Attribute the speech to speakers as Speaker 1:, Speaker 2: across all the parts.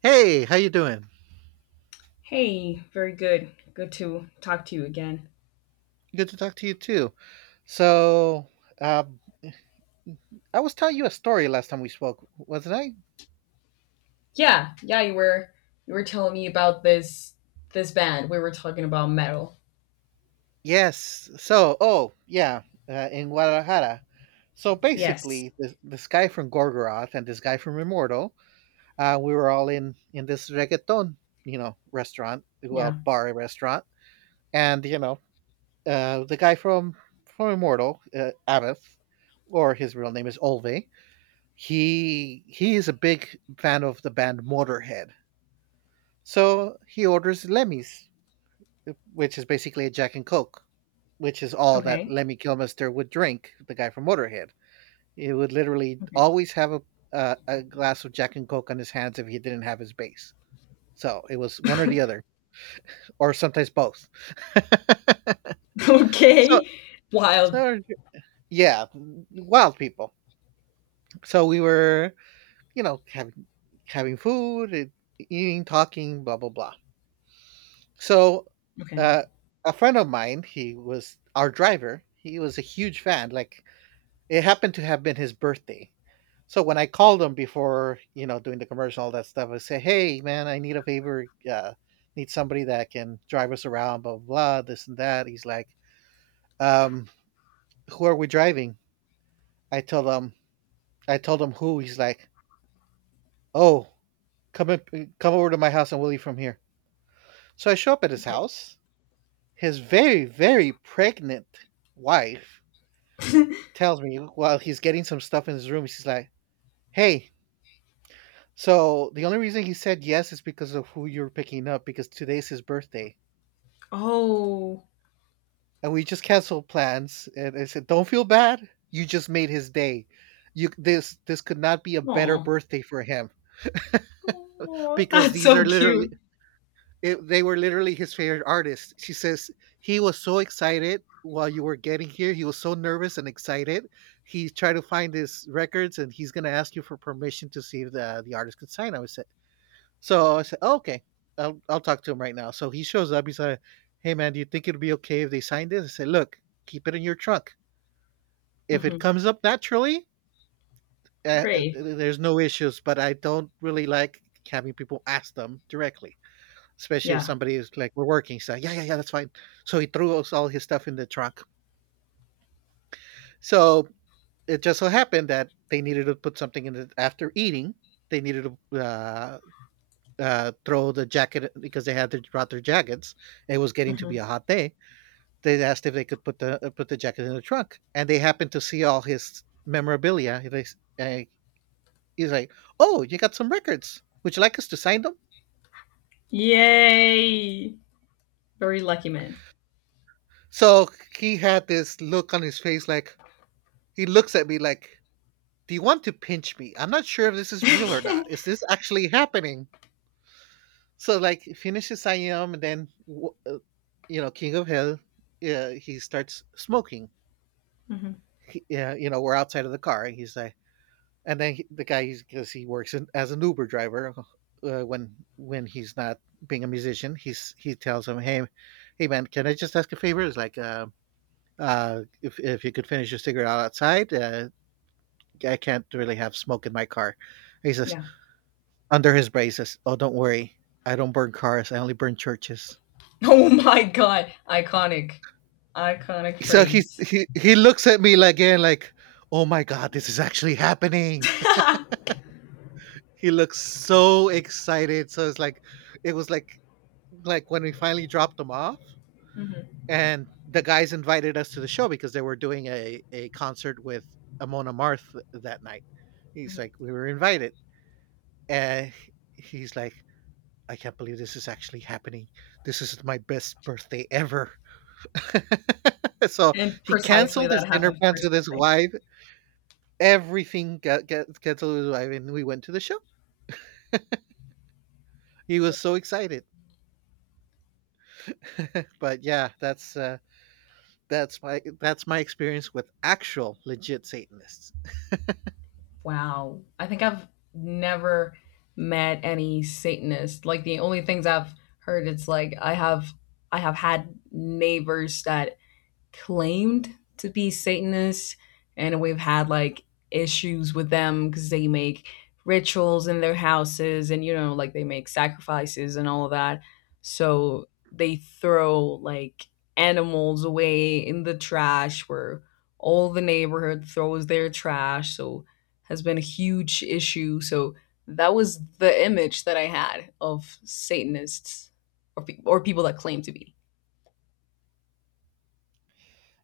Speaker 1: Hey, how you doing?
Speaker 2: Hey, very good. Good to talk to you again.
Speaker 1: Good to talk to you too. So, um, I was telling you a story last time we spoke, wasn't I?
Speaker 2: Yeah, yeah, you were telling me about this band. We were talking about metal.
Speaker 1: Yes. So, oh yeah, in Guadalajara. So
Speaker 2: Yes.
Speaker 1: basically, this guy from Gorgoroth and this guy from Immortal, we were all in this reggaeton, you know, restaurant,
Speaker 2: Yeah.
Speaker 1: well, bar restaurant, and you know, the guy from Immortal, Abath, or his real name is Olve. He is a big fan of the band Motorhead, so he orders Lemmy's, which is basically a Jack and Coke, which is all that
Speaker 2: Okay.
Speaker 1: Lemmy Kilmister would drink. The guy from Motorhead, he would literally
Speaker 2: Okay.
Speaker 1: always have a glass of Jack and Coke on his hands if he didn't have his base. So it was one or the other, or sometimes both. so,
Speaker 2: Okay. Wild.
Speaker 1: so yeah, wild people. So we were, you know, having food, eating, talking, blah blah blah. So,
Speaker 2: Okay.
Speaker 1: uh, a friend of mine, he was our driver. He was a huge fan. Like it happened to have been his birthday. So when I called him before, you know, doing the commercial, all that stuff, I say, "Hey, man, I need a favor. Need somebody that can drive us around, blah blah, blah, this and that." He's like, um, "Who are we driving?" I told him. I told him who. He's like, "Oh, come up, come over to my house and we'll leave from here." So I show up at his
Speaker 2: Okay.
Speaker 1: house. His very, very pregnant wife tells me while he's getting some stuff in his room, she's like, "Hey, so the only reason he said yes is because of who you're picking up because today's his birthday.
Speaker 2: Oh.
Speaker 1: And we just canceled plans." And I said, "Don't feel bad. You just made his day. You this could not be a better
Speaker 2: Oh.
Speaker 1: birthday for him
Speaker 2: Oh,
Speaker 1: because
Speaker 2: that's
Speaker 1: these are
Speaker 2: so
Speaker 1: literally
Speaker 2: cute.
Speaker 1: it, they were literally his favorite artists." She says he was so excited while you were getting here. He was so nervous and excited. He tried to find his records and he's gonna ask you for permission to see if the artist could sign. I was said, so I said, oh, okay, I'll talk to him right now. So he shows up. He's like, "Hey, man, do you think it'd be okay if they signed this?" I said, "Look, keep it in your trunk. If it
Speaker 2: hmm
Speaker 1: comes up naturally,
Speaker 2: Great.
Speaker 1: there's no issues, but I don't really like having people ask them directly, especially if
Speaker 2: Yeah.
Speaker 1: somebody is like, we're working." He's like, "Yeah, yeah, yeah, that's fine." So he threw us all his stuff in the trunk. So it just so happened that they needed to put something in it after eating. They needed to throw the jacket because they had their, brought their jackets. It was getting to be a
Speaker 2: hmm
Speaker 1: hot day. They asked if they could put the jacket in the trunk, and they happened to see all his memorabilia. Uh, he's like, "Oh, you got some records. Would you like us to sign them?"
Speaker 2: Yay. Very lucky man.
Speaker 1: So he had this look on his face, like he looks at me like, "Do you want to pinch me? I'm not sure if this is real or
Speaker 2: hmm
Speaker 1: not. Is this actually happening?" So like, he finishes signing them, and then, you know, King of Hell, he starts smoking. He, yeah, you know, we're outside of the car, and he's like, and then he, the guy, he's because he works in, as an Uber driver when he's not being a musician, he's he tells him, "Hey, hey man, can I just ask a favor? It's like, if you could finish your cigarette outside, I can't really have smoke in my car." He says
Speaker 2: Yeah.
Speaker 1: under his braces, "Oh, don't worry, I don't burn cars, I only burn churches."
Speaker 2: Oh my god. Iconic. Iconic
Speaker 1: So he
Speaker 2: phrase.
Speaker 1: he he looks at me like, again, like, "Oh my god, this is actually happening."
Speaker 2: hmm
Speaker 1: He looks so excited. So it's like it was like when we finally dropped him off,
Speaker 2: hmm
Speaker 1: and the guys invited us to the show because they were doing a concert with Amona Marth that night. He's like, we were invited. And he's like, I can't believe this is actually happening. This is my best birthday ever. So
Speaker 2: And
Speaker 1: he
Speaker 2: precisely
Speaker 1: canceled his
Speaker 2: that
Speaker 1: dinner
Speaker 2: happened for
Speaker 1: plans
Speaker 2: his
Speaker 1: with his
Speaker 2: birthday.
Speaker 1: wife. Everything got canceled with his wife, and we went to the show. He was so excited. But yeah, that's my experience with actual legit Satanists.
Speaker 2: Wow. I think I've never met any Satanist. Like, the only things I've heard, it's like I have had neighbors that claimed to be Satanists, and we've had like issues with them because they make rituals in their houses, and you know, like, they make sacrifices and all of that, so they throw like animals away in the trash where all the neighborhood throws their trash, so has been a huge issue. So that was the image that I had of Satanists, or people that claim to be.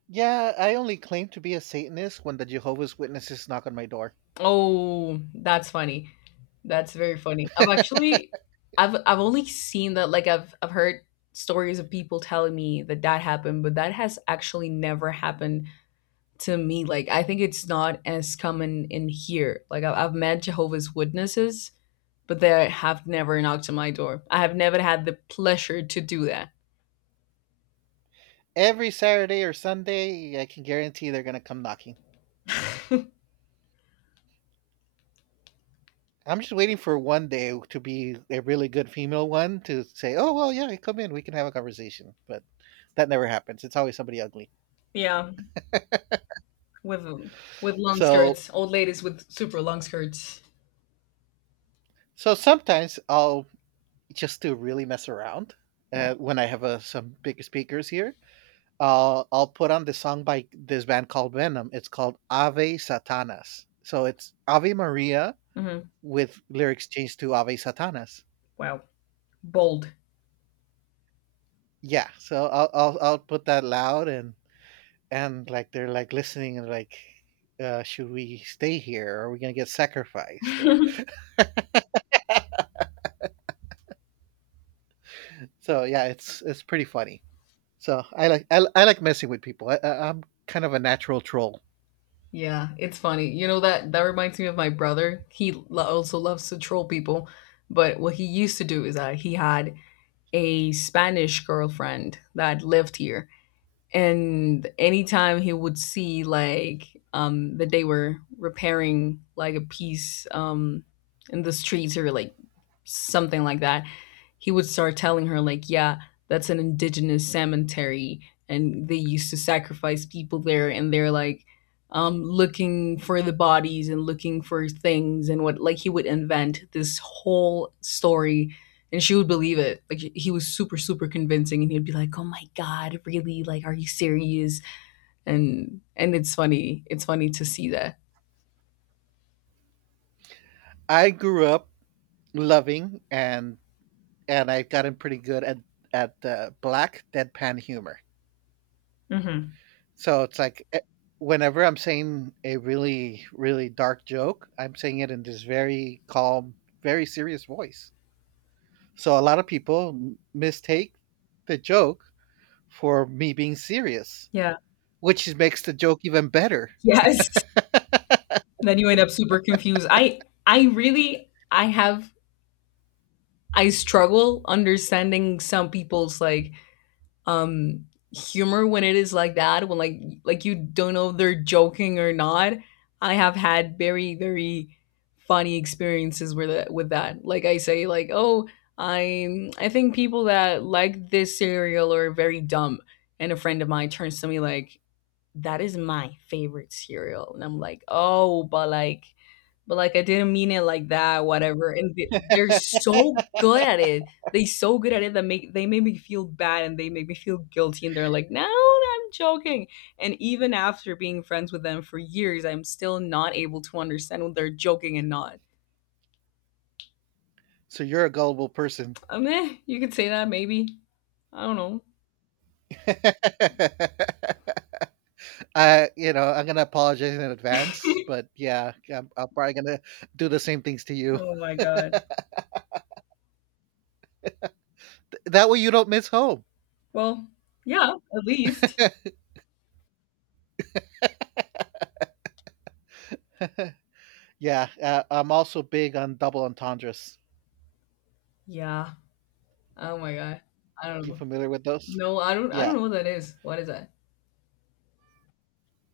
Speaker 1: Yeah, I only claim to be a Satanist when the Jehovah's Witnesses knock on my door.
Speaker 2: Oh, that's funny. That's very funny. I've actually I've only seen that. Like, I've heard stories of people telling me that that happened, but that has actually never happened to me. Like, I think it's not as common in here. Like, I've met Jehovah's Witnesses, but they have never knocked on my door. I have never had the pleasure to do that.
Speaker 1: Every Saturday or Sunday, I can guarantee they're gonna come knocking. I'm just waiting for one day to be a really good female one to say, "Oh well, yeah, come in, we can have a conversation." But that never happens. It's always somebody ugly.
Speaker 2: Yeah, with with long
Speaker 1: So
Speaker 2: skirts, old ladies with super long skirts.
Speaker 1: so sometimes I'll just to really mess around
Speaker 2: Yeah.
Speaker 1: when I have some big speakers here. I'll put on the song by this band called Venom. It's called Ave Satanas. So it's Ave Maria
Speaker 2: hmm
Speaker 1: with lyrics changed to Ave Satanas.
Speaker 2: Wow, bold.
Speaker 1: Yeah. So I'll put that loud and like they're like listening and like, should we stay here? Or are we gonna get sacrificed? Or so yeah, it's pretty funny. So I like I like messing with people. I'm kind of a natural troll.
Speaker 2: Yeah, it's funny. You know, that that reminds me of my brother. He also loves to troll people, but what he used to do is that he had a Spanish girlfriend that lived here, and anytime he would see, like, that they were repairing like a piece, in the streets or like something like that, he would start telling her, like, yeah, that's an indigenous cemetery, and they used to sacrifice people there, and they're like, looking for the bodies and looking for things and what. Like, he would invent this whole story, and she would believe it. Like, he was super super convincing, and he'd be like, oh my god, really, like, are you serious? And it's funny. It's funny to see that.
Speaker 1: I grew up loving and I've gotten pretty good at black deadpan humor.
Speaker 2: Mm-hmm.
Speaker 1: So it's like whenever I'm saying a really really dark joke, I'm saying it in this very calm, very serious voice. So a lot of people mistake the joke for me being serious,
Speaker 2: Yeah.
Speaker 1: which is- makes the joke even better.
Speaker 2: Yes. Then you end up super confused. I really I have I struggle understanding some people's like, humor when it is like that, when, like, you don't know if they're joking or not. I have had very, very funny experiences with that, with that. Like, I say, like, oh, I think people that like this cereal are very dumb. And a friend of mine turns to me like, that is my favorite cereal. And I'm like, oh, but like, I didn't mean it like that, whatever. And they're so good at it. They so good at it that make they make me feel bad and they make me feel guilty. And they're like, no, no, I'm joking. And even after being friends with them for years, I'm still not able to understand when they're joking and not.
Speaker 1: So you're a gullible person.
Speaker 2: I mean, you could say that, maybe. I don't know.
Speaker 1: I, you know, I'm gonna apologize in advance, but yeah, I'm probably gonna do the same things to you.
Speaker 2: Oh my god.
Speaker 1: That way, you don't miss home.
Speaker 2: Well, yeah, at least.
Speaker 1: Yeah, I'm also big on double entendres.
Speaker 2: Yeah. Oh my god. I don't
Speaker 1: You
Speaker 2: know.
Speaker 1: familiar with those?
Speaker 2: No, I
Speaker 1: Yeah,
Speaker 2: don't know what that is. What is that?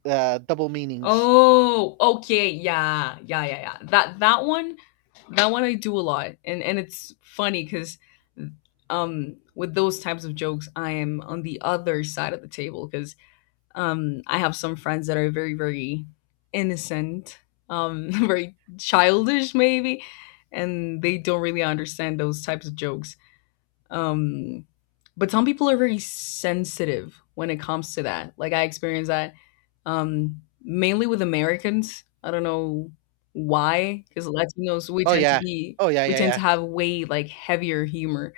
Speaker 1: double meanings.
Speaker 2: Oh, okay. Yeah. Yeah, yeah, yeah. That one, that one I do a lot. And it's funny, cuz with those types of jokes, I am on the other side of the table, cuz I have some friends that are very, very innocent, very childish, maybe, and they don't really understand those types of jokes. Um, but some people are very sensitive when it comes to that. Like, I experienced that, mainly with Americans. I don't know why, because Latinos, we
Speaker 1: Oh
Speaker 2: tend to
Speaker 1: yeah,
Speaker 2: be
Speaker 1: oh
Speaker 2: we tend to
Speaker 1: yeah.
Speaker 2: have way like heavier humor.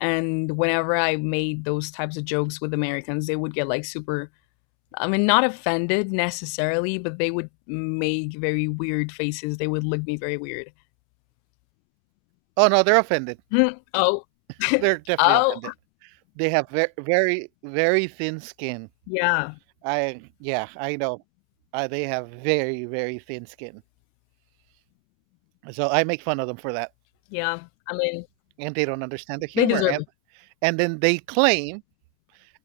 Speaker 2: And whenever I made those types of jokes with Americans, they would get like super. I mean, not offended necessarily, but they would make very weird faces. They would look me very weird.
Speaker 1: Oh no, they're offended.
Speaker 2: Hmm, oh,
Speaker 1: They're definitely
Speaker 2: oh,
Speaker 1: offended. They have very, very, very thin skin.
Speaker 2: yeah,
Speaker 1: I yeah, I know. They have very, very thin skin. So I make fun of them for that,
Speaker 2: yeah. I mean,
Speaker 1: and they don't understand the
Speaker 2: they
Speaker 1: humor.
Speaker 2: deserve it.
Speaker 1: And then they claim,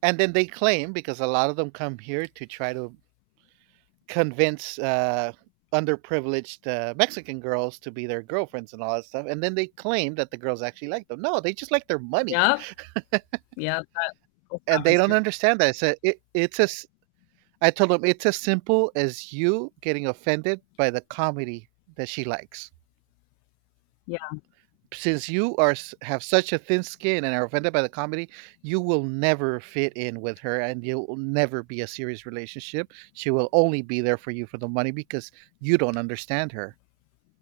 Speaker 1: and then they claim because a lot of them come here to try to convince underprivileged Mexican girls to be their girlfriends and all that stuff. And then they claim that the girls actually like them. No, they just like their money,
Speaker 2: Yeah, yeah, that also
Speaker 1: and they
Speaker 2: happens
Speaker 1: don't
Speaker 2: here.
Speaker 1: understand that. It's as I told them it's as simple as you getting offended by the comedy that she likes.
Speaker 2: Yeah.
Speaker 1: Since you are have such a thin skin and are offended by the comedy, you will never fit in with her, and you'll never be a serious relationship. She will only be there for you for the money because you don't understand her.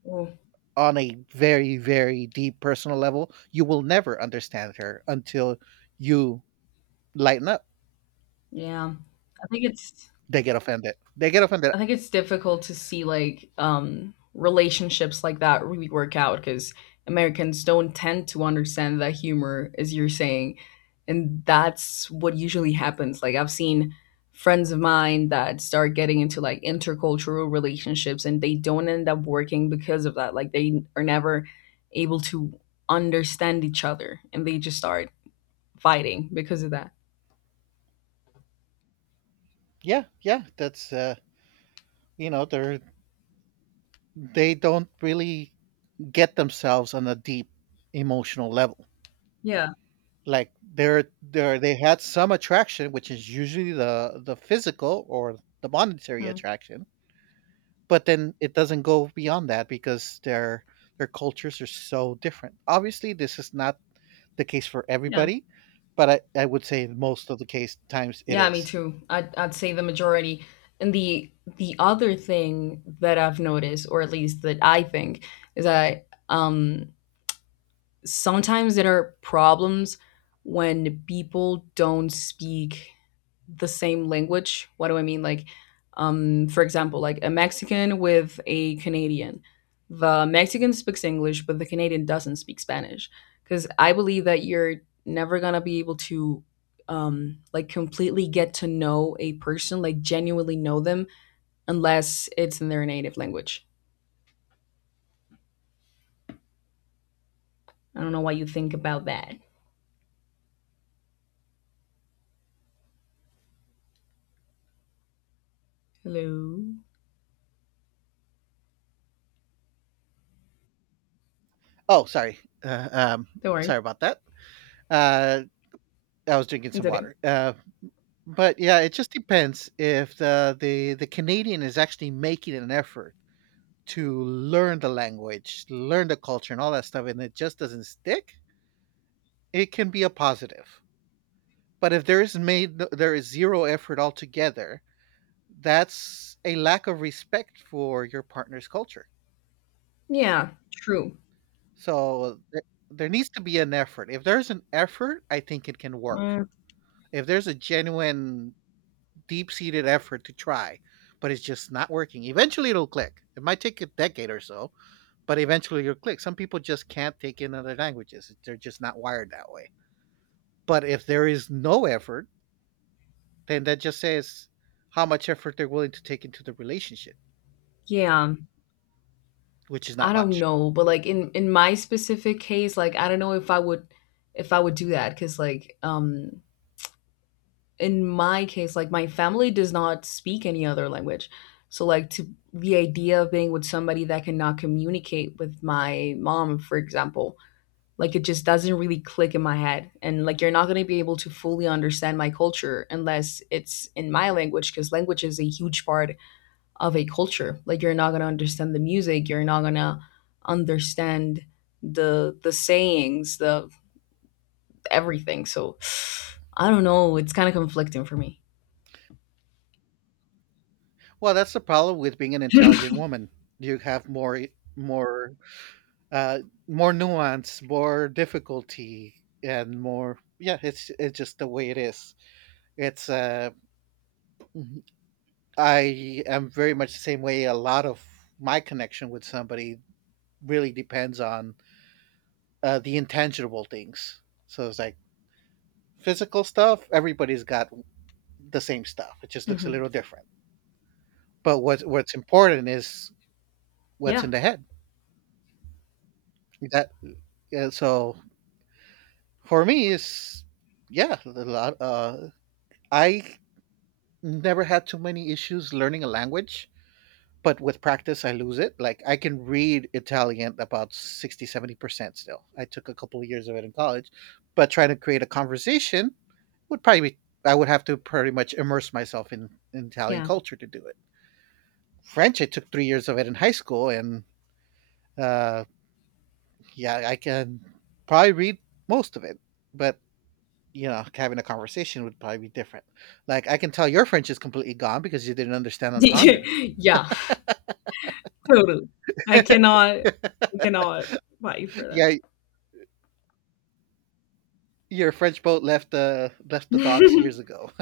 Speaker 2: Oh,
Speaker 1: On a very very deep personal level you will never understand her until you lighten up.
Speaker 2: yeah. I think it's
Speaker 1: They get offended.
Speaker 2: I think it's difficult to see like relationships like that really work out, because Americans don't tend to understand that humor, as you're saying. And that's what usually happens. Like, I've seen friends of mine that start getting into like intercultural relationships, and they don't end up working because of that. Like, they are never able to understand each other, and they just start fighting because of that.
Speaker 1: Yeah, yeah, that's you know, they're they don't really get themselves on a deep emotional level.
Speaker 2: Yeah.
Speaker 1: Like they're they had some attraction which is usually the physical or the monetary
Speaker 2: Mm.
Speaker 1: attraction, but then it doesn't go beyond that because their cultures are so different. Obviously this is not the case for
Speaker 2: Yeah.
Speaker 1: everybody, but I would say most of the case times it
Speaker 2: Yeah, me
Speaker 1: is.
Speaker 2: too. I'd say the majority. And the other thing that I've noticed, or at least that I think, is that sometimes there are problems when people don't speak the same language. What do I mean? Like, for example, like a Mexican with a Canadian. The Mexican speaks English, but the Canadian doesn't speak Spanish. Because I believe that you're never gonna be able to like, completely get to know a person, like, genuinely know them, unless it's in their native language. I don't know what you think about that. Hello.
Speaker 1: Oh, sorry. Uh, um,
Speaker 2: Don't worry,
Speaker 1: sorry about that. Uh, I was drinking
Speaker 2: it's
Speaker 1: some
Speaker 2: okay.
Speaker 1: water. But yeah, it just depends if the Canadian is actually making an effort to learn the language, learn the culture, and all that stuff, and it just doesn't stick. It can be a positive. But if there is zero effort altogether, that's a lack of respect for your partner's culture.
Speaker 2: Yeah, true.
Speaker 1: So there needs to be an effort. If there's an effort, I think it can work.
Speaker 2: Uh,
Speaker 1: If there's a genuine, deep seated effort to try, but it's just not working, eventually it'll click. It might take a decade or so, but eventually it'll click. Some people just can't take in other languages, they're just not wired that way. But if there is no effort, then that just says how much effort they're willing to take into the relationship,
Speaker 2: yeah.
Speaker 1: which is not
Speaker 2: I don't
Speaker 1: much.
Speaker 2: know, but like, in my specific case, like, I don't know if I would do that, cuz like, in my case, like, my family does not speak any other language. So like, to the idea of being with somebody that cannot communicate with my mom, for example, like, it just doesn't really click in my head. And like, you're not going to be able to fully understand my culture unless it's in my language, cuz language is a huge part of a culture. Like, you're not gonna understand the music, you're not gonna understand the sayings, the everything. So I don't know, it's kind of conflicting for me.
Speaker 1: Well, that's the problem with being an intelligent woman. You have more Uh, more nuance, more difficulty, and more yeah. It's just the way it is. It's mhm. I am very much the same way. A lot of my connection with somebody really depends on the intangible things. So it's like physical stuff. Everybody's got the same stuff. It just looks a
Speaker 2: hmm
Speaker 1: little different. But what's important is what's
Speaker 2: Yeah.
Speaker 1: in the head. That So for me is yeah a lot. I never had too many issues learning a language, but with practice, I lose it. Like I can read Italian about 60, 70% still. I took a couple of years of it in college, but trying to create a conversation would probably be, I would have to pretty much immerse myself in Italian
Speaker 2: Yeah.
Speaker 1: culture to do it. French, I took 3 years of it in high school, and uh, yeah, I can probably read most of it, but you know, having a conversation would probably be different. Like I can tell your French is completely gone because you didn't understand entendre.
Speaker 2: Yeah, totally. I cannot, I cannot fight you for that.
Speaker 1: Yeah, your French boat left the docks years ago.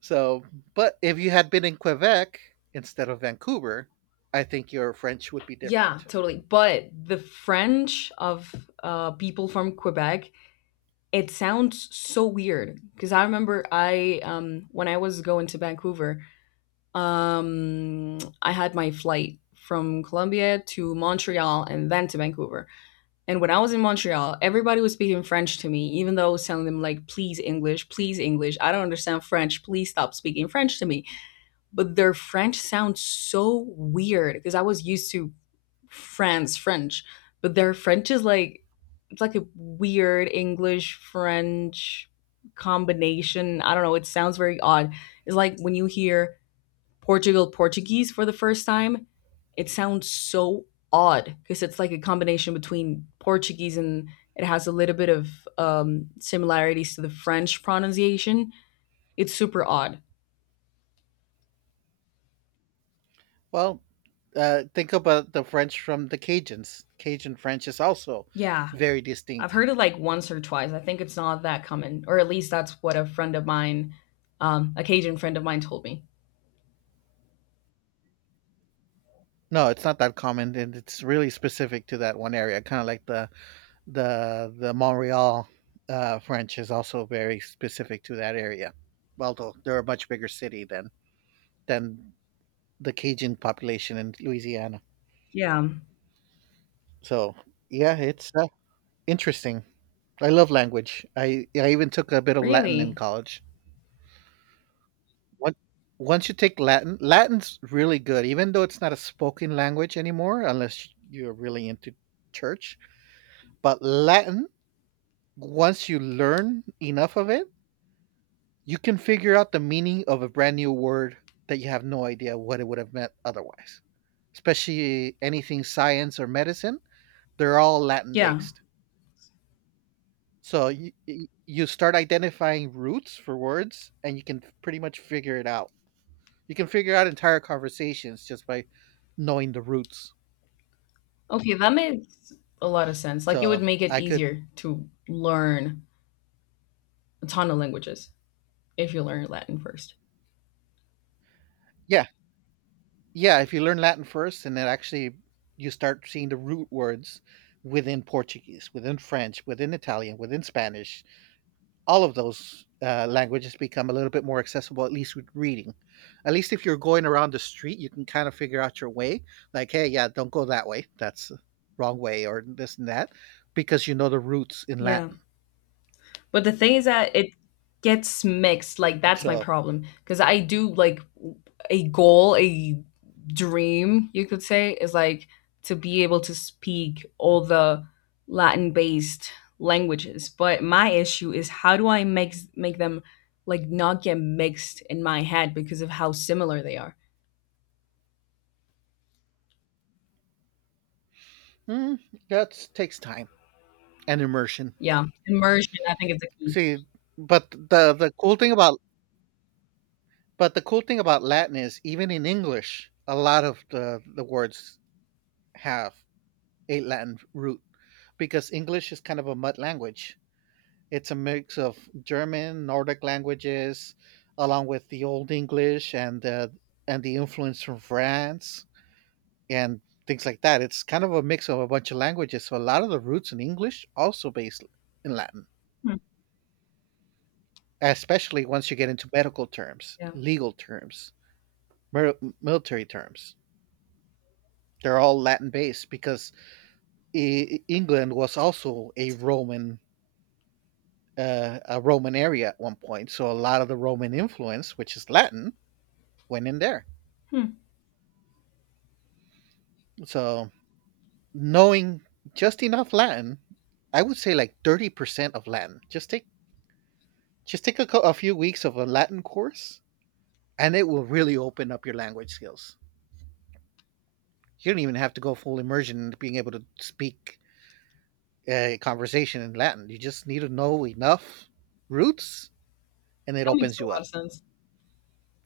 Speaker 1: So, but if you had been in Quebec instead of Vancouver, I think your French would be
Speaker 2: Yeah,
Speaker 1: different.
Speaker 2: totally. But the French of people from Quebec, it sounds so weird. Because I remember I when I was going to Vancouver, I had my flight from Colombia to Montreal and then to Vancouver. And when I was in Montreal, everybody was speaking French to me, even though I was telling them, like, please English, please English, I don't understand French, please stop speaking French to me. But their French sounds so weird because I was used to France French, but their French is like, it's like a weird English French combination. I don't know, it sounds very odd. It's like when you hear Portugal Portuguese for the first time, it sounds so odd because it's like a combination between Portuguese and it has a little bit of similarities to the French pronunciation. It's super odd.
Speaker 1: Well, think about the French from the Cajuns. Cajun French is also
Speaker 2: Yeah,
Speaker 1: very
Speaker 2: I've
Speaker 1: distinct.
Speaker 2: heard it like once or twice. I think it's not that common, or at least that's what a friend of mine, a Cajun friend of mine, told me.
Speaker 1: No, it's not that common, and it's really specific to that one area. Kind of like the Montreal French is also very specific to that area. Although they're a much bigger city than the Cajun population in Louisiana.
Speaker 2: Yeah,
Speaker 1: So yeah, it's interesting. I love language. I even took a bit of Latin in
Speaker 2: really?
Speaker 1: college. Once once you take Latin, Latin's really good, even though it's not a spoken language anymore, unless you're really into church. But Latin, once you learn enough of it, you can figure out the meaning of a brand new word that you have no idea what it would have meant otherwise. Especially anything science or medicine, they're all Latin
Speaker 2: Yeah.
Speaker 1: based. So you start identifying roots for words, and you can pretty much figure it out. You can figure out entire conversations just by knowing the roots.
Speaker 2: Okay, that makes a lot of sense. Like, it would
Speaker 1: So
Speaker 2: make it
Speaker 1: I could,
Speaker 2: easier to learn a ton of languages, if you learn Latin first.
Speaker 1: yeah, yeah. If you learn Latin first, and then actually you start seeing the root words within Portuguese, within French, within Italian, within Spanish, all of those languages become a little bit more accessible, at least with reading. At least if you're going around the street, you can kind of figure out your way. Like, hey, yeah, don't go that way. That's the wrong way, or this and that, because you know the roots in
Speaker 2: Yeah.
Speaker 1: Latin.
Speaker 2: But the thing is that it gets mixed. Like, that's my
Speaker 1: So
Speaker 2: problem, because I do like a goal, a dream, you could say, is like to be able to speak all the Latin-based languages. But my issue is how do I make them like not get mixed in my head because of how similar they are.
Speaker 1: mm, that takes time and immersion.
Speaker 2: Yeah, immersion I think is the key.
Speaker 1: See, but the cool thing about but the cool thing about Latin is even in English, a lot of the words have a Latin root because English is kind of a mud language. It's a mix of German, Nordic languages, along with the Old English and the influence from France and things like that. It's kind of a mix of a bunch of languages. So a lot of the roots in English also based in Latin, especially once you get into medical terms,
Speaker 2: Yeah, that
Speaker 1: legal terms, military terms. They're all Latin based because England was also a Roman area at one point. So a lot of the Roman influence, which is Latin, went in there. So knowing just enough Latin, I would say like 30% of Latin. Just take a few weeks of a Latin course, and it will really open up your language skills. You don't even have to go full immersion into being able to speak a conversation in Latin. You just need to know enough roots, and it
Speaker 2: makes
Speaker 1: opens
Speaker 2: a
Speaker 1: you
Speaker 2: lot
Speaker 1: up.
Speaker 2: of sense.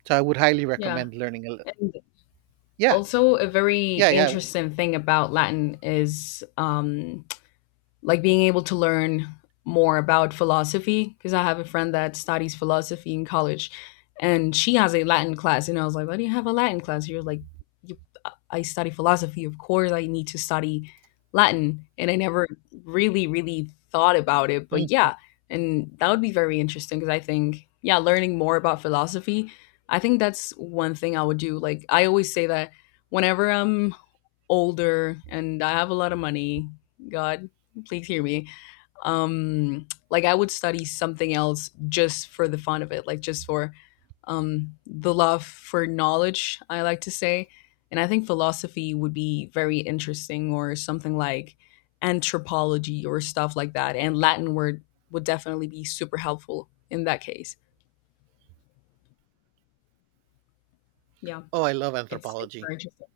Speaker 1: So I would highly
Speaker 2: Yeah,
Speaker 1: recommend learning.
Speaker 2: and
Speaker 1: Yeah,
Speaker 2: also a very
Speaker 1: yeah, yeah.
Speaker 2: interesting thing about Latin is like being able to learn more about philosophy, because I have a friend that studies philosophy in college, and she has a Latin class, and I was like, why do you have a Latin class? She was like, you I study philosophy, of course I need to study Latin. And I never really, really thought about it. But
Speaker 1: Mm.
Speaker 2: yeah, and that would be very interesting, because I think, yeah, learning more about philosophy, I think that's one thing I would do. Like, I always say that whenever I'm older and I have a lot of money, God, please hear me, like, I would study something else just for the fun of it, like just for the love for knowledge, I like to say. And I think philosophy would be very interesting, or something like anthropology or stuff like that. And Latin word would definitely be super helpful in that case. Yeah,
Speaker 1: Oh, I love
Speaker 2: it's
Speaker 1: anthropology.
Speaker 2: very interesting.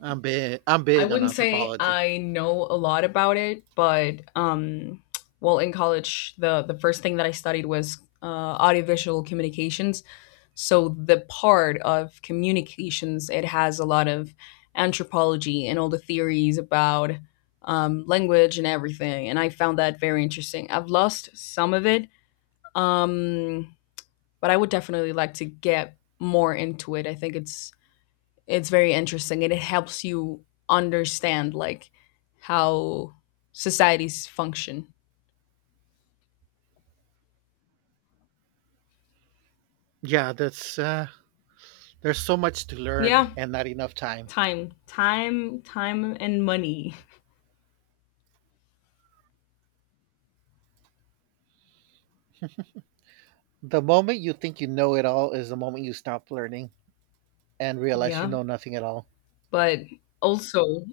Speaker 1: I'm
Speaker 2: I
Speaker 1: big on
Speaker 2: wouldn't say
Speaker 1: anthropology.
Speaker 2: I know a lot about it, but well, in college, the first thing that I studied was audiovisual communications. So the part of communications, it has a lot of anthropology and all the theories about language and everything, and I found that very interesting. I've lost some of it, um, but I would definitely like to get more into it. I think it's very interesting and it helps you understand like how societies function.
Speaker 1: Yeah, that's There's so much to learn
Speaker 2: Yeah,
Speaker 1: and not enough time.
Speaker 2: time, time, time, and money.
Speaker 1: The moment you think you know it all is the moment you stop learning and realize you
Speaker 2: Yeah,
Speaker 1: know nothing at all.
Speaker 2: but also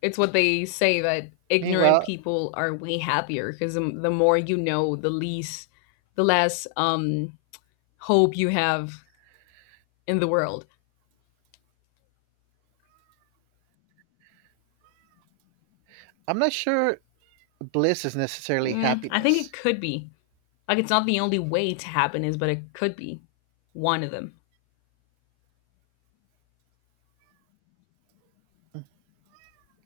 Speaker 2: it's what they say that ignorant
Speaker 1: Meanwhile,
Speaker 2: people are way happier because the more you know, the less hope you have in the world.
Speaker 1: I'm not sure bliss is necessarily
Speaker 2: I think it
Speaker 1: happiness.
Speaker 2: could be like it's not the only way to happiness, but it could be one of them.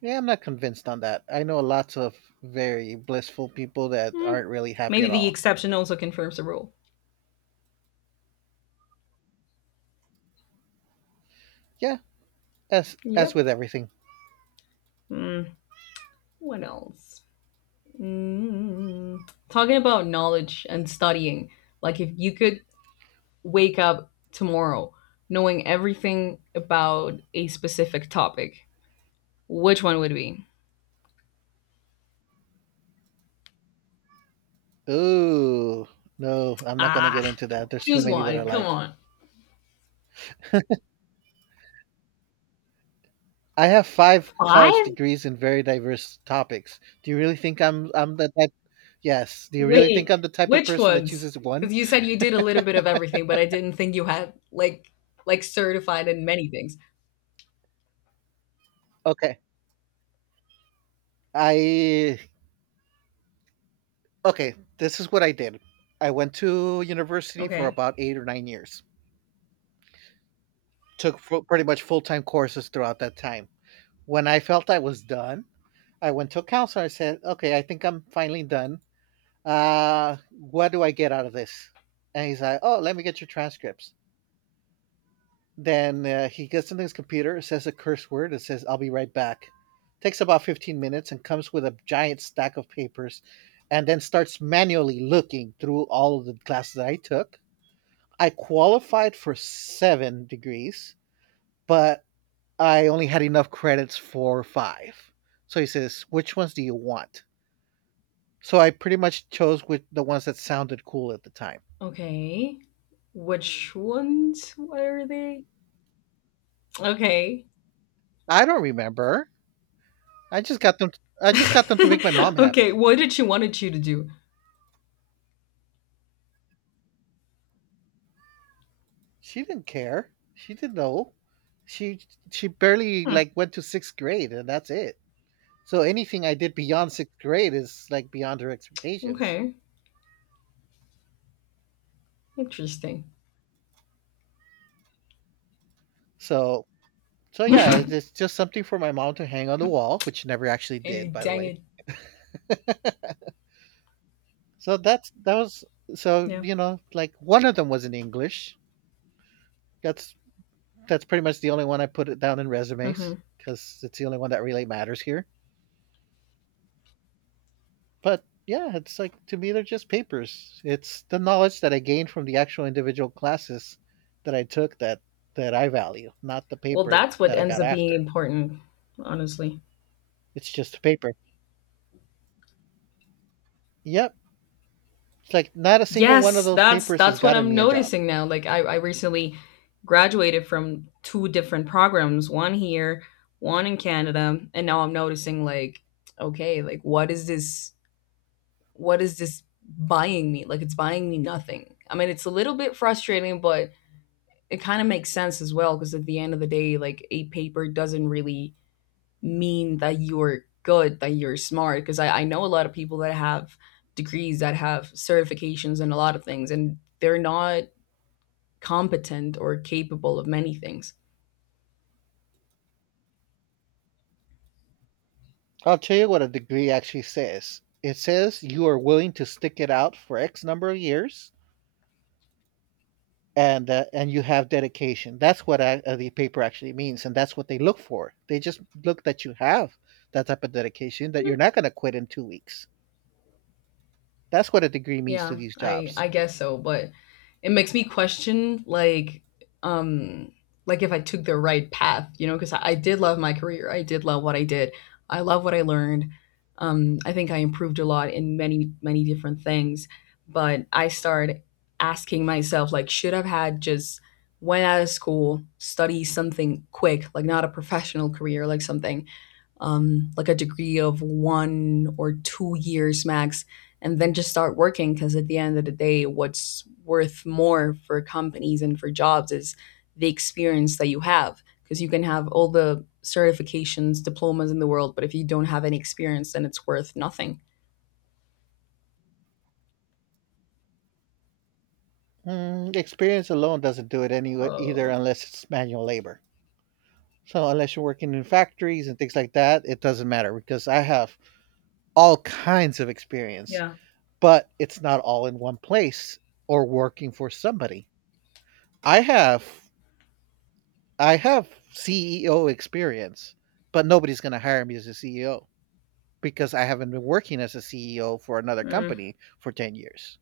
Speaker 1: Yeah, I'm not convinced on that. I know lots of very blissful people that
Speaker 2: Mm.
Speaker 1: aren't really happy
Speaker 2: Maybe
Speaker 1: at
Speaker 2: the
Speaker 1: all.
Speaker 2: exception also confirms the rule.
Speaker 1: Yeah, as
Speaker 2: Yep.
Speaker 1: with everything.
Speaker 2: Mm, what else? Talking about knowledge and studying, like if you could wake up tomorrow knowing everything about a specific topic, which one would it be?
Speaker 1: Ooh, no, I'm not gonna get
Speaker 2: Ah,
Speaker 1: into that. There's too
Speaker 2: choose
Speaker 1: many that are
Speaker 2: one. Come
Speaker 1: like.
Speaker 2: on.
Speaker 1: I have 5 college
Speaker 2: Five?
Speaker 1: degrees in very diverse topics. Do you really think I'm the type? Yes. Do you really think
Speaker 2: Wait,
Speaker 1: I'm the type of
Speaker 2: which
Speaker 1: person that
Speaker 2: ones?
Speaker 1: chooses 1?
Speaker 2: Because you said you did a little bit of everything, but I didn't think you had like certified in many things.
Speaker 1: Okay. I Okay, this is what I did. I went to university for
Speaker 2: Okay.
Speaker 1: about 8 or 9 years. Took fu Pretty much full-time courses throughout that time. When I felt I was done, I went to a counselor. I said, "Okay, I think I'm finally done. What do I get out of this?" And he's like, "Oh, let me get your transcripts." Then he gets into his computer, says a curse word, and says, I'll be right back. Takes about 15 minutes and comes with a giant stack of papers and then starts manually looking through all of the classes that I took. I qualified for 7 degrees, but I only had enough credits for five. So he says, which ones do you want? So I pretty much chose with the ones that sounded cool at the time.
Speaker 2: Okay. Which ones were they? Okay.
Speaker 1: I don't remember. I just got them I just got them to make my mom
Speaker 2: Okay,
Speaker 1: happy.
Speaker 2: what did she wanted you to do?
Speaker 1: She didn't care. She didn't know. She she barely
Speaker 2: Huh,
Speaker 1: like went to sixth grade and that's it. So anything I did beyond sixth grade is like beyond her expectations.
Speaker 2: okay, interesting.
Speaker 1: So so yeah, it's just something for my mom to hang on the wall, which she never actually
Speaker 2: Eh,
Speaker 1: did, by the
Speaker 2: dang
Speaker 1: way.
Speaker 2: it.
Speaker 1: So that was so
Speaker 2: Yeah.
Speaker 1: you know like one of them was in English. That's that's pretty much the only one I put it down in resumes
Speaker 2: Mhm.
Speaker 1: because it's the only one that really matters here. But yeah, it's like to me they're just papers. It's the knowledge that I gained from the actual individual classes that I took that I value, not the
Speaker 2: Well,
Speaker 1: paper
Speaker 2: that's what
Speaker 1: that I
Speaker 2: ends
Speaker 1: got
Speaker 2: up being
Speaker 1: after.
Speaker 2: important, honestly.
Speaker 1: It's just a paper. Yep. It's like not a single one of
Speaker 2: Yes,
Speaker 1: those
Speaker 2: that's
Speaker 1: papers has
Speaker 2: that's what
Speaker 1: gotten
Speaker 2: I'm
Speaker 1: me a job.
Speaker 2: noticing now. Like I recently graduated from two different programs, one here, one in Canada, and now I'm noticing like, okay, like what is this buying me? Like it's buying me nothing. I mean, it's a little bit frustrating, but it kind of makes sense as well because at the end of the day, like a paper doesn't really mean that you're good, that you're smart. Because I know a lot of people that have degrees, that have certifications, and a lot of things, and they're not competent or capable of many things.
Speaker 1: I'll tell you what a degree actually says. It says you are willing to stick it out for X number of years and you have dedication. That's what the paper actually means, and that's what they look for. They just look that you have that type of dedication, that you're not going to quit in 2 weeks. That's what a degree means to
Speaker 2: Yeah,
Speaker 1: these
Speaker 2: I
Speaker 1: jobs.
Speaker 2: I guess so, but it makes me question um like if I took the right path, because I did love my career. I did love what I did. I love what I learned. I think I improved a lot in many many different things, but I started asking myself like should I've had just went out of school, study something quick, like not a professional career, like something like a degree of 1 or 2 years max, and then just start working. Because at the end of the day, what's worth more for companies and for jobs is the experience that you have. Because you can have all the certifications, diplomas in the world, but if you don't have any experience, then it's worth nothing.
Speaker 1: Mm, experience alone doesn't do it anyway either,
Speaker 2: Oh
Speaker 1: unless it's manual labor. So unless you're working in factories and things like that, it doesn't matter because I have all kinds of experience,
Speaker 2: yeah.
Speaker 1: but it's not all in one place or working for somebody. I have I have CEO experience, but nobody's going to hire me as a CEO because I haven't been working as a CEO for another
Speaker 2: Mm.
Speaker 1: company for 10 years.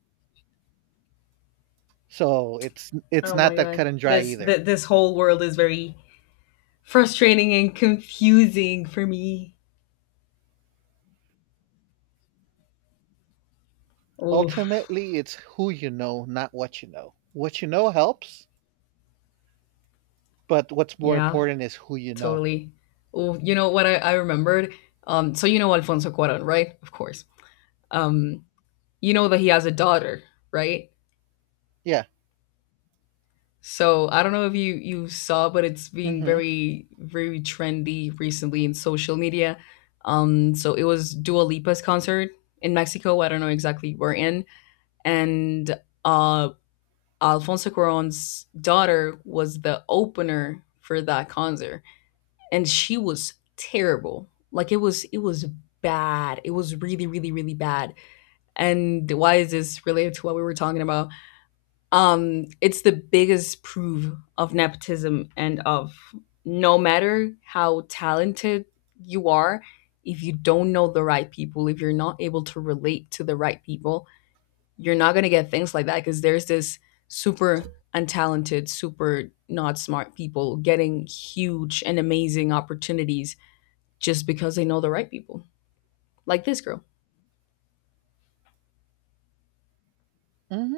Speaker 1: So it's
Speaker 2: Oh my
Speaker 1: not that cut
Speaker 2: god.
Speaker 1: and dry
Speaker 2: This
Speaker 1: either.
Speaker 2: th- this whole world is very frustrating and confusing for me. Oh
Speaker 1: Ultimately, it's who you know, not what you know. What you know helps, but what's more
Speaker 2: yeah.
Speaker 1: important is who you know.
Speaker 2: Totally. Oh, you know what I remembered? So you know Alfonso Cuarón, right? Of course. Um, you know that he has a daughter, right?
Speaker 1: Yeah.
Speaker 2: So I don't know if you saw, but it's being
Speaker 1: Mhm.
Speaker 2: very very trendy recently in social media. So it was Dua Lipa's concert in Mexico. I don't know exactly where in, and uh, Alfonso Cuarón's daughter was the opener for that concert. And she was terrible. Like it was bad. It was really really really bad. And why is this related to what we were talking about? It's the biggest proof of nepotism and of no matter how talented you are, if you don't know the right people, if you're not able to relate to the right people, you're not going to get things like that because there's this super untalented, super not smart people getting huge and amazing opportunities just because they know the right people, like this girl.
Speaker 1: Mhm.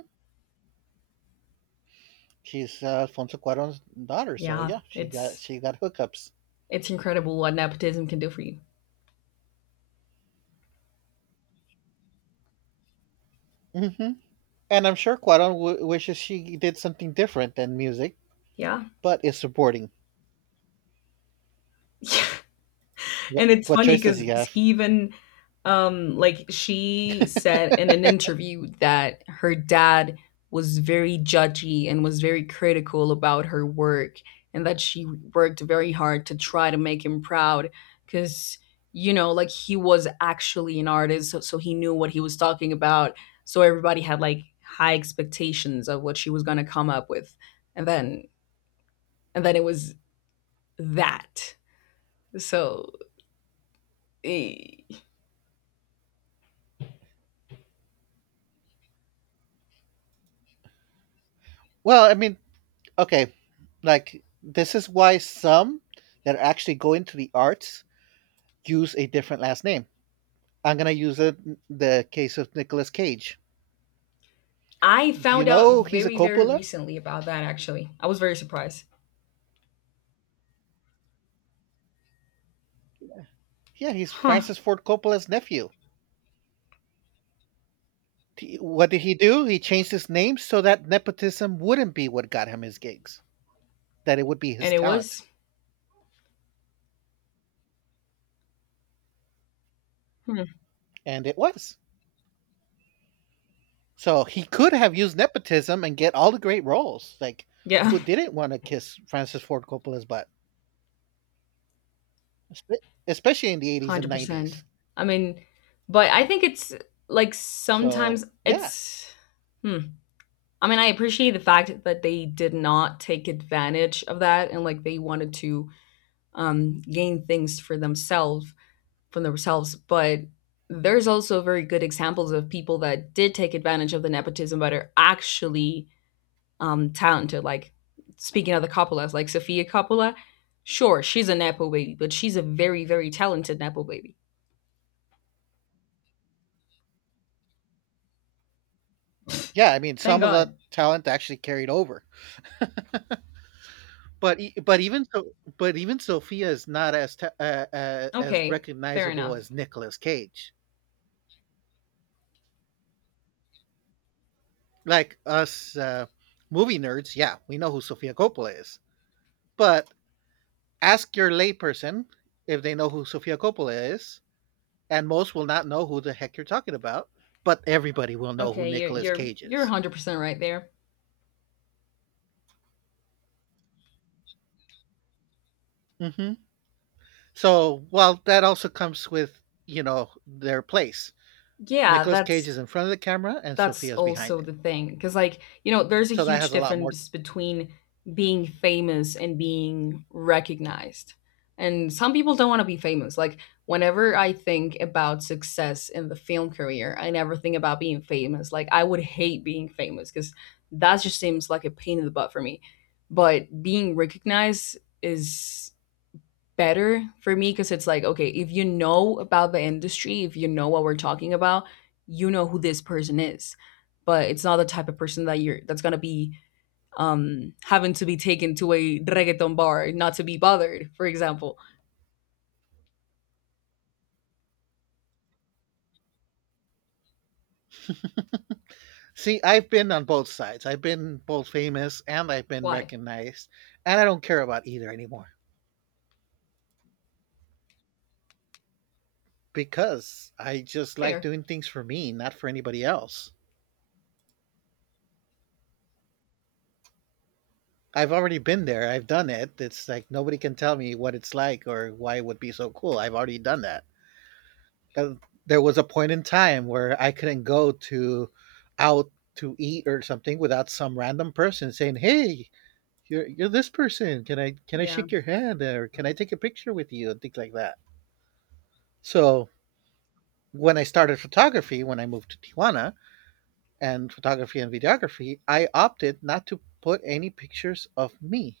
Speaker 1: She's Alfonso Cuarón's daughter, so
Speaker 2: Yeah,
Speaker 1: yeah,
Speaker 2: it's
Speaker 1: she got hookups.
Speaker 2: it's incredible what nepotism can do for you.
Speaker 1: Mhm. And I'm sure Cuarón wishes she did something different than music,
Speaker 2: Yeah.
Speaker 1: but is supporting.
Speaker 2: Yeah.
Speaker 1: What
Speaker 2: And it's funny
Speaker 1: choice does
Speaker 2: 'cause
Speaker 1: he
Speaker 2: 'cause
Speaker 1: have?
Speaker 2: he even, like, she said in an interview that her dad was very judgy and was very critical about her work, and that she worked very hard to try to make him proud because like, he was actually an artist, so he knew what he was talking about, so everybody had, like, high expectations of what she was gonna come up with, and then it was that. So, eh
Speaker 1: Well, I mean, okay, like this is why some that are actually going to the arts use a different last name. I'm gonna use it, the case of Nicolas Cage.
Speaker 2: I
Speaker 1: Do you
Speaker 2: found out
Speaker 1: know he's a
Speaker 2: very, very
Speaker 1: Coppola?
Speaker 2: recently about that actually. I was very surprised.
Speaker 1: Yeah, he's
Speaker 2: Huh.
Speaker 1: Francis Ford Coppola's nephew. What did he do? He changed his name so that nepotism wouldn't be what got him his gigs, that it would be his
Speaker 2: And it
Speaker 1: talent.
Speaker 2: was, hmm,
Speaker 1: And it was. So he could have used nepotism and get all the great roles. Like,
Speaker 2: yeah,
Speaker 1: who didn't want to kiss Francis Ford Coppola's butt? Espe- especially in the 80s and
Speaker 2: 100%.
Speaker 1: 90s.
Speaker 2: I mean, but I think it's like
Speaker 1: So,
Speaker 2: sometimes
Speaker 1: yeah.
Speaker 2: it's, hmm. I mean, I appreciate the fact that they did not take advantage of that and like they wanted to gain things for themselves, from themselves. But there's also very good examples of people that did take advantage of the nepotism but are actually talented. Like speaking of the Coppolas, like Sofia Coppola, sure, she's a Nepo baby, but she's a very, very talented Nepo baby.
Speaker 1: Yeah, I mean
Speaker 2: Thank
Speaker 1: some of the
Speaker 2: God.
Speaker 1: talent actually carried over. But e- but even so But even Sophia is not as
Speaker 2: Okay, fair
Speaker 1: recognizable as
Speaker 2: enough.
Speaker 1: Nicolas Cage. Like us movie nerds, yeah, we know who Sophia Coppola is. But ask your layperson if they know who Sophia Coppola is, and most will not know who the heck you're talking about, but everybody will know who
Speaker 2: Okay, you're
Speaker 1: Nicolas
Speaker 2: you're
Speaker 1: Cage
Speaker 2: you're
Speaker 1: is.
Speaker 2: 100% right there.
Speaker 1: Mhm. So, well, that also comes with, you know, their place.
Speaker 2: Yeah,
Speaker 1: Nicolas Cage
Speaker 2: that's
Speaker 1: is in front of the camera and
Speaker 2: that's
Speaker 1: Sophia's behind
Speaker 2: also
Speaker 1: it.
Speaker 2: the thing because like there's a
Speaker 1: So that
Speaker 2: huge
Speaker 1: has a lot more.
Speaker 2: difference between being famous and being recognized, and some people don't want to be famous. Like, whenever I think about success in the film career, I never think about being famous. Like, I would hate being famous because that just seems like a pain in the butt for me, but being recognized is better for me because it's like, okay, if you know about the industry, if you know what we're talking about, you know who this person is. But it's not the type of person that you're that's gonna be having to be taken to a reggaeton bar not to be bothered, for example.
Speaker 1: See, I've been on both sides. I've been both famous and I've been
Speaker 2: Why?
Speaker 1: recognized, and I don't care about either anymore because I just like
Speaker 2: Fair.
Speaker 1: doing things for me, not for anybody else. I've already been there. I've done it. It's like nobody can tell me what it's like or why it would be so cool. I've already done that. 'Cause there was a point in time where I couldn't go to out to eat or something without some random person saying, "Hey, you're this person. Can I
Speaker 2: Yeah.
Speaker 1: shake your hand or can I take a picture with you?" and things like that. So when I started photography, when I moved to Tijuana and photography and videography, I opted not to put any pictures of me.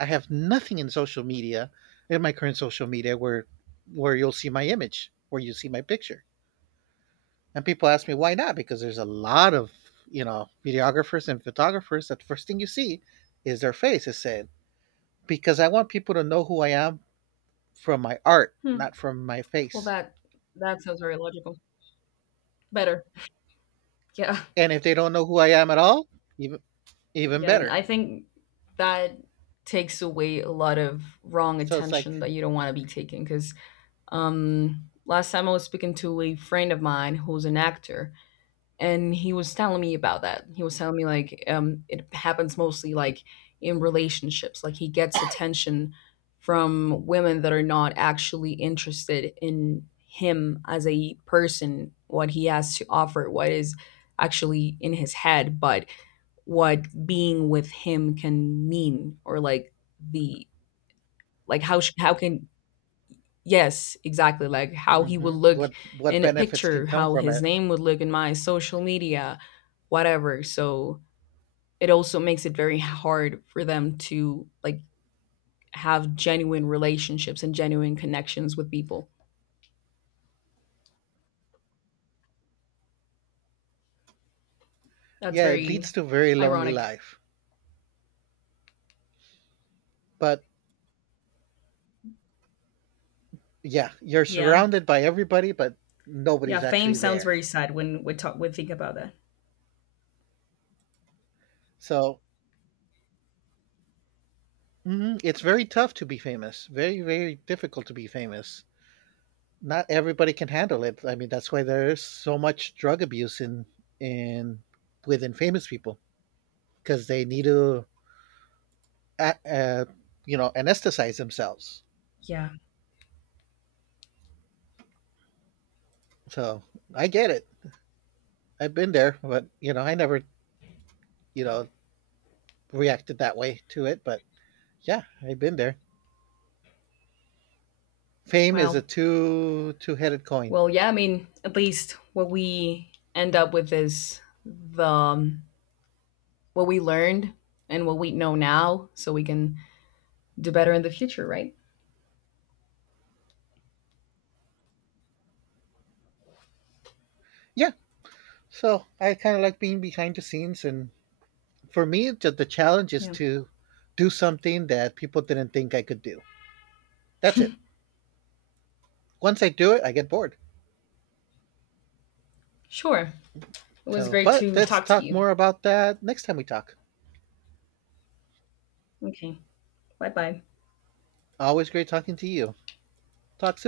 Speaker 1: I have nothing in social media, in my current social media where you'll see my image, where you see my picture. And people ask me why not? Because there's a lot of you know videographers and photographers that the first thing you see is their face is said because I want people to know who I am from my art,
Speaker 2: Hmm.
Speaker 1: not from my
Speaker 2: Well,
Speaker 1: face.
Speaker 2: that sounds very logical. Better. Yeah.
Speaker 1: And if they don't know who I am at all, even even
Speaker 2: Yeah. And
Speaker 1: better.
Speaker 2: I think that takes away a lot of wrong
Speaker 1: So it's
Speaker 2: attention
Speaker 1: like,
Speaker 2: that you don't want to be taking because. Last time I was speaking to a friend of mine who's an actor, and he was telling me about that. He was telling me like it happens mostly like in relationships. Like he gets attention from women that are not actually interested in him as a person, what he has to offer, what is actually in his head, but what being with him can mean or like the like how how can. Yes, exactly. Like how he would
Speaker 1: hmm,
Speaker 2: look
Speaker 1: what
Speaker 2: in a
Speaker 1: benefits can
Speaker 2: picture,
Speaker 1: come
Speaker 2: how
Speaker 1: from
Speaker 2: his
Speaker 1: it?
Speaker 2: name would look in my social media, whatever. So it also makes it very hard for them to like have genuine relationships and genuine connections with people. That's
Speaker 1: Yeah, it leads
Speaker 2: very
Speaker 1: to a very lonely
Speaker 2: ironic.
Speaker 1: life. But yeah, you're
Speaker 2: Yeah.
Speaker 1: surrounded by everybody, but
Speaker 2: Yeah.
Speaker 1: nobody's
Speaker 2: Fame
Speaker 1: actually
Speaker 2: sounds
Speaker 1: there.
Speaker 2: very sad when we talk, we think about that.
Speaker 1: So mhm, it's very tough to be famous. Very very difficult to be famous. Not everybody can handle it. I mean, that's why there's so much drug abuse in within famous people because they need to, uh, uh, you know, anesthetize themselves. So I get it. I've been there, but you know, I never, you know, reacted that way to it. But yeah, I've been there. Fame is a
Speaker 2: Wow.
Speaker 1: two headed coin.
Speaker 2: Well, yeah, I mean, at least what we end up with is the what we learned and what we know now so we can do better in the future, right?
Speaker 1: Yeah. So I kind of like being behind the scenes, and for me, the challenge is
Speaker 2: Yeah.
Speaker 1: to do something that people didn't think I could do. That's it. Once I do it, I get bored.
Speaker 2: Sure. It was
Speaker 1: So,
Speaker 2: great
Speaker 1: but
Speaker 2: to
Speaker 1: let's
Speaker 2: talk to
Speaker 1: talk
Speaker 2: you.
Speaker 1: more about that next time we talk.
Speaker 2: Okay. Bye bye.
Speaker 1: Always great talking to you. Talk